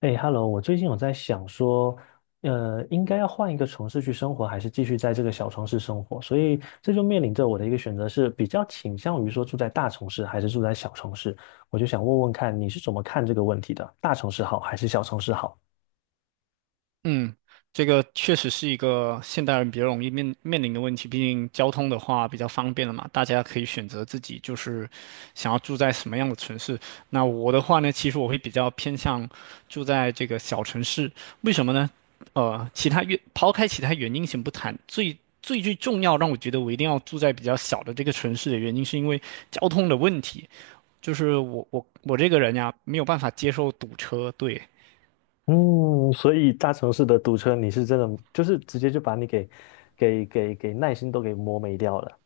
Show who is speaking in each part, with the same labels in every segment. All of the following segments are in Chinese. Speaker 1: 哎，Hello，我最近有在想说，应该要换一个城市去生活，还是继续在这个小城市生活？所以这就面临着我的一个选择是，比较倾向于说住在大城市还是住在小城市。我就想问问看，你是怎么看这个问题的？大城市好还是小城市好？
Speaker 2: 嗯，这个确实是一个现代人比较容易面临的问题。毕竟交通的话比较方便了嘛，大家可以选择自己就是想要住在什么样的城市。那我的话呢，其实我会比较偏向住在这个小城市。为什么呢？其他原抛开其他原因先不谈，最最最重要让我觉得我一定要住在比较小的这个城市的原因，是因为交通的问题。就是我这个人呀，没有办法接受堵车，对。
Speaker 1: 嗯，所以大城市的堵车，你是真的就是直接就把你给耐心都给磨没掉了。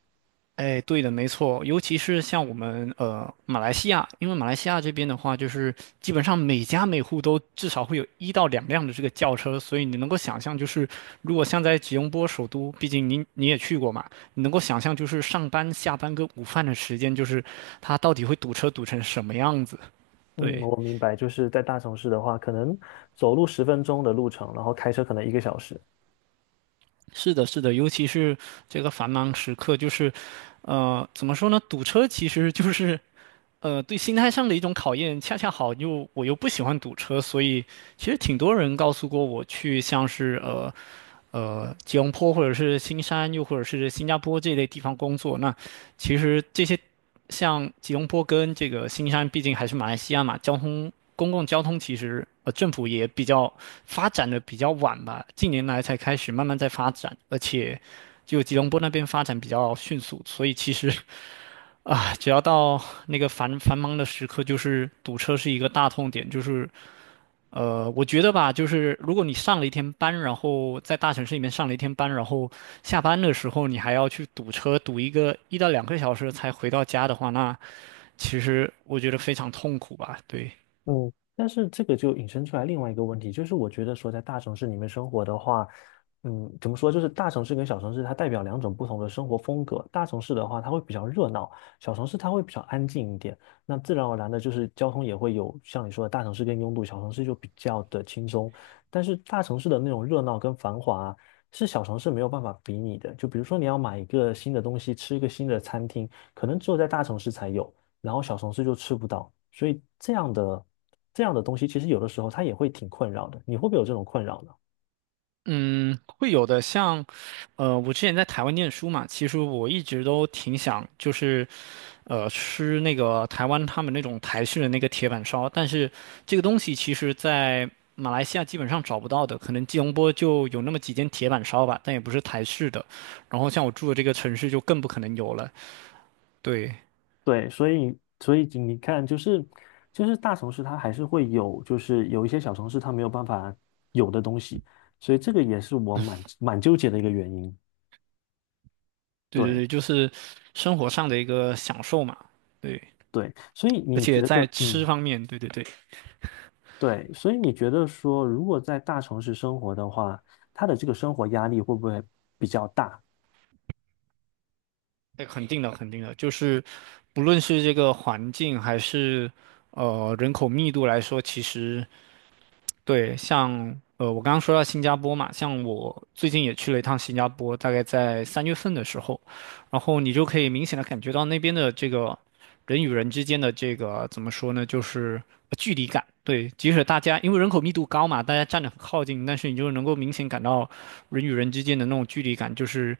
Speaker 2: 哎，对的，没错，尤其是像我们马来西亚，因为马来西亚这边的话，就是基本上每家每户都至少会有1到2辆的这个轿车，所以你能够想象，就是如果像在吉隆坡首都，毕竟你也去过嘛，你能够想象就是上班、下班跟午饭的时间，就是它到底会堵车堵成什么样子？
Speaker 1: 嗯，
Speaker 2: 对，
Speaker 1: 我明白，就是在大城市的话，可能走路10分钟的路程，然后开车可能1个小时。
Speaker 2: 是的，是的，尤其是这个繁忙时刻，就是。怎么说呢？堵车其实就是对心态上的一种考验，恰恰好又我又不喜欢堵车，所以其实挺多人告诉过我去像是吉隆坡或者是新山，又或者是新加坡这类地方工作。那其实这些像吉隆坡跟这个新山，毕竟还是马来西亚嘛，公共交通其实政府也比较发展的比较晚吧，近年来才开始慢慢在发展，而且就吉隆坡那边发展比较迅速，所以其实啊，只要到那个繁忙的时刻，就是堵车是一个大痛点。就是我觉得吧，就是如果你上了一天班，然后在大城市里面上了一天班，然后下班的时候你还要去堵车，堵一个1到2个小时才回到家的话，那其实我觉得非常痛苦吧。对。
Speaker 1: 嗯，但是这个就引申出来另外一个问题，就是我觉得说在大城市里面生活的话，嗯，怎么说，就是大城市跟小城市它代表两种不同的生活风格。大城市的话，它会比较热闹，小城市它会比较安静一点。那自然而然的，就是交通也会有像你说的大城市更拥堵，小城市就比较的轻松。但是大城市的那种热闹跟繁华啊是小城市没有办法比拟的。就比如说你要买一个新的东西，吃一个新的餐厅，可能只有在大城市才有。然后小城市就吃不到，所以这样的东西，其实有的时候它也会挺困扰的。你会不会有这种困扰呢？
Speaker 2: 嗯，会有的。像，我之前在台湾念书嘛，其实我一直都挺想，就是吃那个台湾他们那种台式的那个铁板烧，但是这个东西其实在马来西亚基本上找不到的，可能吉隆坡就有那么几间铁板烧吧，但也不是台式的。然后像我住的这个城市就更不可能有了。对，
Speaker 1: 对，所以你看，就是就是大城市它还是会有，就是有一些小城市它没有办法有的东西，所以这个也是我蛮纠结的一个原因。
Speaker 2: 对对
Speaker 1: 对
Speaker 2: 对，就是生活上的一个享受嘛。对，
Speaker 1: 对，所以
Speaker 2: 而
Speaker 1: 你
Speaker 2: 且
Speaker 1: 觉
Speaker 2: 在
Speaker 1: 得，
Speaker 2: 吃
Speaker 1: 嗯，
Speaker 2: 方面，对对对，
Speaker 1: 对，所以你觉得说，如果在大城市生活的话，他的这个生活压力会不会比较大？
Speaker 2: 那肯定的，肯定的，就是不论是这个环境还是人口密度来说，其实。对，像我刚刚说到新加坡嘛，像我最近也去了一趟新加坡，大概在三月份的时候，然后你就可以明显的感觉到那边的这个人与人之间的这个怎么说呢，就是距离感。对，即使大家因为人口密度高嘛，大家站得很靠近，但是你就能够明显感到人与人之间的那种距离感，就是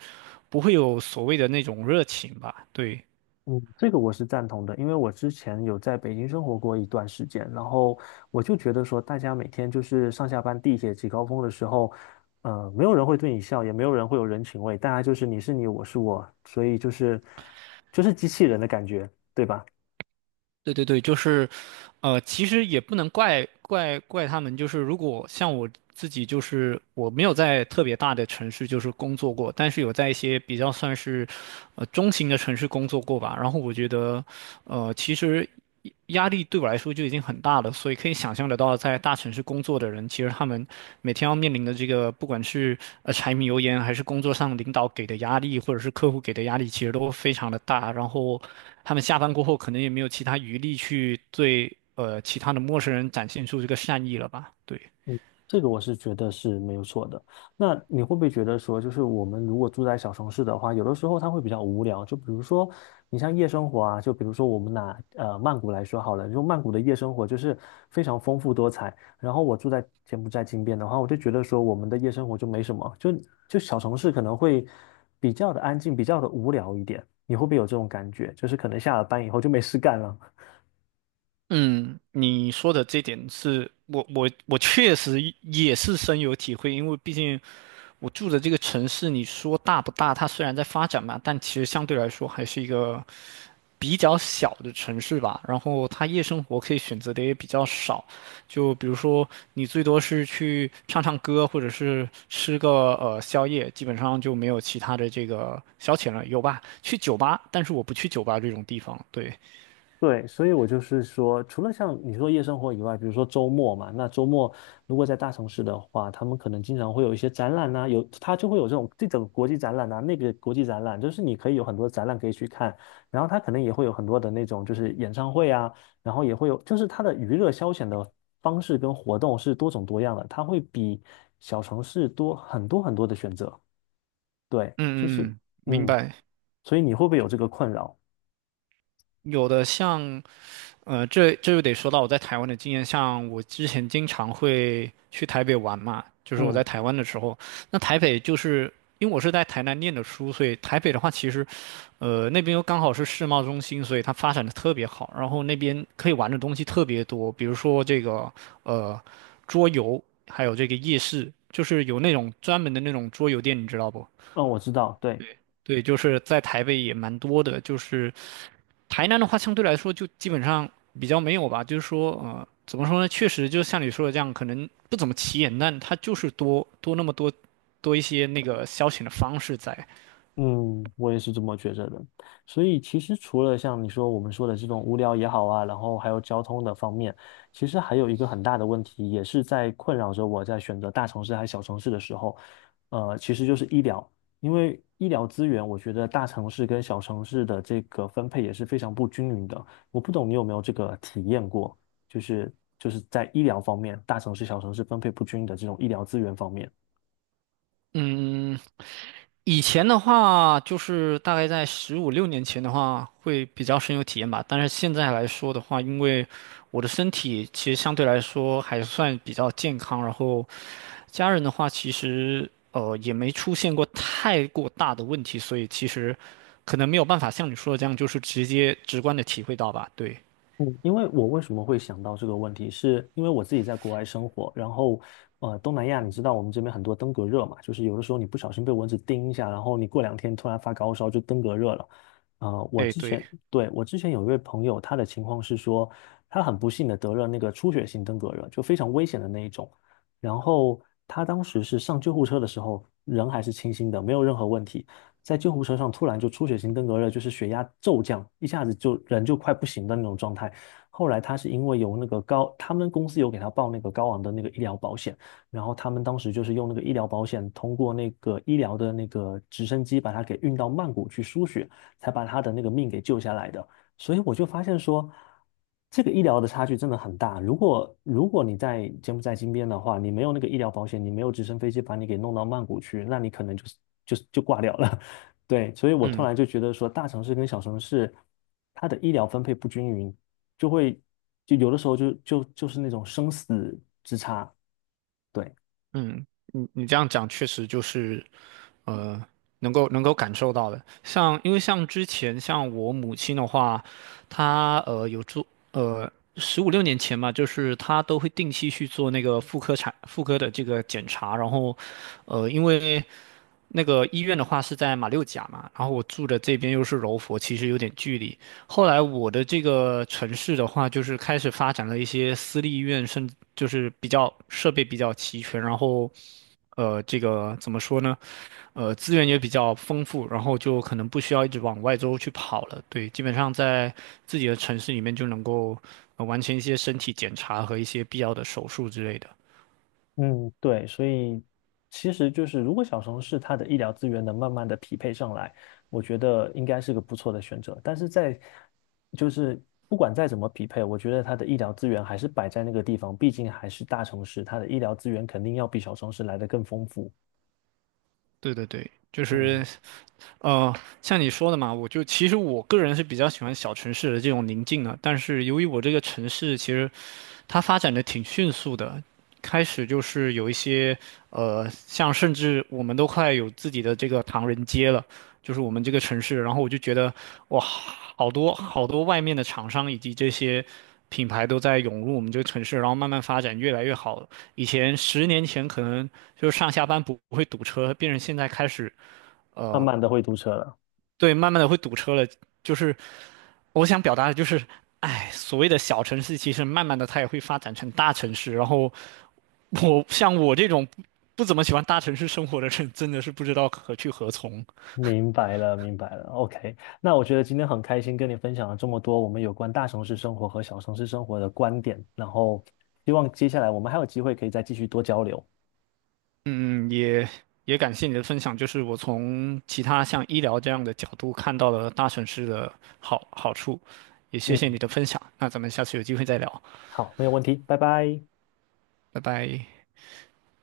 Speaker 2: 不会有所谓的那种热情吧？对。
Speaker 1: 嗯，这个我是赞同的，因为我之前有在北京生活过一段时间，然后我就觉得说，大家每天就是上下班地铁挤高峰的时候，没有人会对你笑，也没有人会有人情味，大家就是你是你，我是我，所以就是机器人的感觉，对吧？
Speaker 2: 对对对，就是，其实也不能怪他们，就是如果像我自己，就是我没有在特别大的城市就是工作过，但是有在一些比较算是，中型的城市工作过吧。然后我觉得，其实。压力对我来说就已经很大了，所以可以想象得到，在大城市工作的人，其实他们每天要面临的这个，不管是柴米油盐，还是工作上领导给的压力，或者是客户给的压力，其实都非常的大。然后他们下班过后，可能也没有其他余力去对其他的陌生人展现出这个善意了吧？对。
Speaker 1: 这个我是觉得是没有错的。那你会不会觉得说，就是我们如果住在小城市的话，有的时候它会比较无聊。就比如说，你像夜生活啊，就比如说我们拿曼谷来说好了，就曼谷的夜生活就是非常丰富多彩。然后我住在柬埔寨金边的话，我就觉得说我们的夜生活就没什么，就小城市可能会比较的安静，比较的无聊一点。你会不会有这种感觉？就是可能下了班以后就没事干了。
Speaker 2: 嗯，你说的这点是我确实也是深有体会，因为毕竟我住的这个城市，你说大不大？它虽然在发展嘛，但其实相对来说还是一个比较小的城市吧。然后它夜生活可以选择的也比较少，就比如说你最多是去唱唱歌，或者是吃个宵夜，基本上就没有其他的这个消遣了。有吧？去酒吧，但是我不去酒吧这种地方。对，
Speaker 1: 对，所以我就是说，除了像你说夜生活以外，比如说周末嘛，那周末如果在大城市的话，他们可能经常会有一些展览呐、有他就会有这种国际展览呐、那个国际展览，就是你可以有很多展览可以去看，然后他可能也会有很多的那种就是演唱会啊，然后也会有就是他的娱乐消遣的方式跟活动是多种多样的，它会比小城市多很多的选择。对，就是
Speaker 2: 嗯嗯嗯，明
Speaker 1: 嗯，
Speaker 2: 白。
Speaker 1: 所以你会不会有这个困扰？
Speaker 2: 有的像，这就得说到我在台湾的经验，像我之前经常会去台北玩嘛，就是我在
Speaker 1: 嗯
Speaker 2: 台湾的时候，那台北就是因为我是在台南念的书，所以台北的话其实，那边又刚好是世贸中心，所以它发展的特别好，然后那边可以玩的东西特别多，比如说这个呃桌游，还有这个夜市，就是有那种专门的那种桌游店，你知道不？
Speaker 1: 嗯，我知道，对。
Speaker 2: 对，就是在台北也蛮多的，就是台南的话，相对来说就基本上比较没有吧，就是说，怎么说呢？确实，就像你说的这样，可能不怎么起眼，但它就是多多那么多多一些那个消遣的方式在。
Speaker 1: 嗯，我也是这么觉着的。所以其实除了像你说我们说的这种无聊也好啊，然后还有交通的方面，其实还有一个很大的问题，也是在困扰着我在选择大城市还是小城市的时候，呃，其实就是医疗，因为医疗资源，我觉得大城市跟小城市的这个分配也是非常不均匀的。我不懂你有没有这个体验过，就是在医疗方面，大城市、小城市分配不均的这种医疗资源方面。
Speaker 2: 嗯，以前的话，就是大概在十五六年前的话，会比较深有体验吧。但是现在来说的话，因为我的身体其实相对来说还算比较健康，然后家人的话，其实也没出现过太过大的问题，所以其实可能没有办法像你说的这样，就是直接直观的体会到吧。对，
Speaker 1: 嗯，因为我为什么会想到这个问题，是因为我自己在国外生活，然后东南亚你知道我们这边很多登革热嘛，就是有的时候你不小心被蚊子叮一下，然后你过两天突然发高烧就登革热了。呃，我
Speaker 2: 哎，
Speaker 1: 之
Speaker 2: 对，
Speaker 1: 前对我之前有一位朋友，他的情况是说，他很不幸的得了那个出血性登革热，就非常危险的那一种。然后他当时是上救护车的时候，人还是清醒的，没有任何问题。在救护车上突然就出血性登革热，就是血压骤降，一下子就人就快不行的那种状态。后来他是因为有那个高，他们公司有给他报那个高昂的那个医疗保险，然后他们当时就是用那个医疗保险，通过那个医疗的那个直升机把他给运到曼谷去输血，才把他的那个命给救下来的。所以我就发现说，这个医疗的差距真的很大。如果你在柬埔寨金边的话，你没有那个医疗保险，你没有直升飞机把你给弄到曼谷去，那你可能就是就挂掉了。对，所以我突
Speaker 2: 嗯。
Speaker 1: 然就觉得说，大城市跟小城市它的医疗分配不均匀，就会就有的时候就是那种生死之差。对，
Speaker 2: 嗯，你这样讲确实就是，呃，能够感受到的。像因为像之前像我母亲的话，她呃有做呃十五六年前嘛，就是她都会定期去做那个妇科的这个检查，然后因为那个医院的话是在马六甲嘛，然后我住的这边又是柔佛，其实有点距离，后来我的这个城市的话，就是开始发展了一些私立医院，甚至就是比较设备比较齐全，然后，这个怎么说呢？资源也比较丰富，然后就可能不需要一直往外州去跑了。对，基本上在自己的城市里面就能够，完成一些身体检查和一些必要的手术之类的。
Speaker 1: 嗯，对，所以其实就是，如果小城市它的医疗资源能慢慢的匹配上来，我觉得应该是个不错的选择。但是在就是不管再怎么匹配，我觉得它的医疗资源还是摆在那个地方，毕竟还是大城市，它的医疗资源肯定要比小城市来的更丰富。
Speaker 2: 对对对，就
Speaker 1: 嗯，
Speaker 2: 是呃，像你说的嘛，我就其实我个人是比较喜欢小城市的这种宁静的，但是由于我这个城市其实它发展的挺迅速的，开始就是有一些像甚至我们都快有自己的这个唐人街了，就是我们这个城市。然后我就觉得哇，好多好多外面的厂商以及这些品牌都在涌入我们这个城市，然后慢慢发展越来越好。以前10年前可能就是上下班不会堵车，变成现在开始，
Speaker 1: 慢
Speaker 2: 呃
Speaker 1: 慢的会堵车了。
Speaker 2: 对，慢慢的会堵车了。就是我想表达的就是，哎，所谓的小城市，其实慢慢的它也会发展成大城市。然后像我这种不怎么喜欢大城市生活的人，真的是不知道何去何从。
Speaker 1: 明白了，明白了。OK，那我觉得今天很开心跟你分享了这么多我们有关大城市生活和小城市生活的观点，然后希望接下来我们还有机会可以再继续多交流。
Speaker 2: 嗯，也感谢你的分享，就是我从其他像医疗这样的角度看到了大城市的好处，也谢谢你
Speaker 1: 嗯，
Speaker 2: 的分享。那咱们下次有机会再聊，
Speaker 1: 好，没有问题，拜拜。
Speaker 2: 拜拜。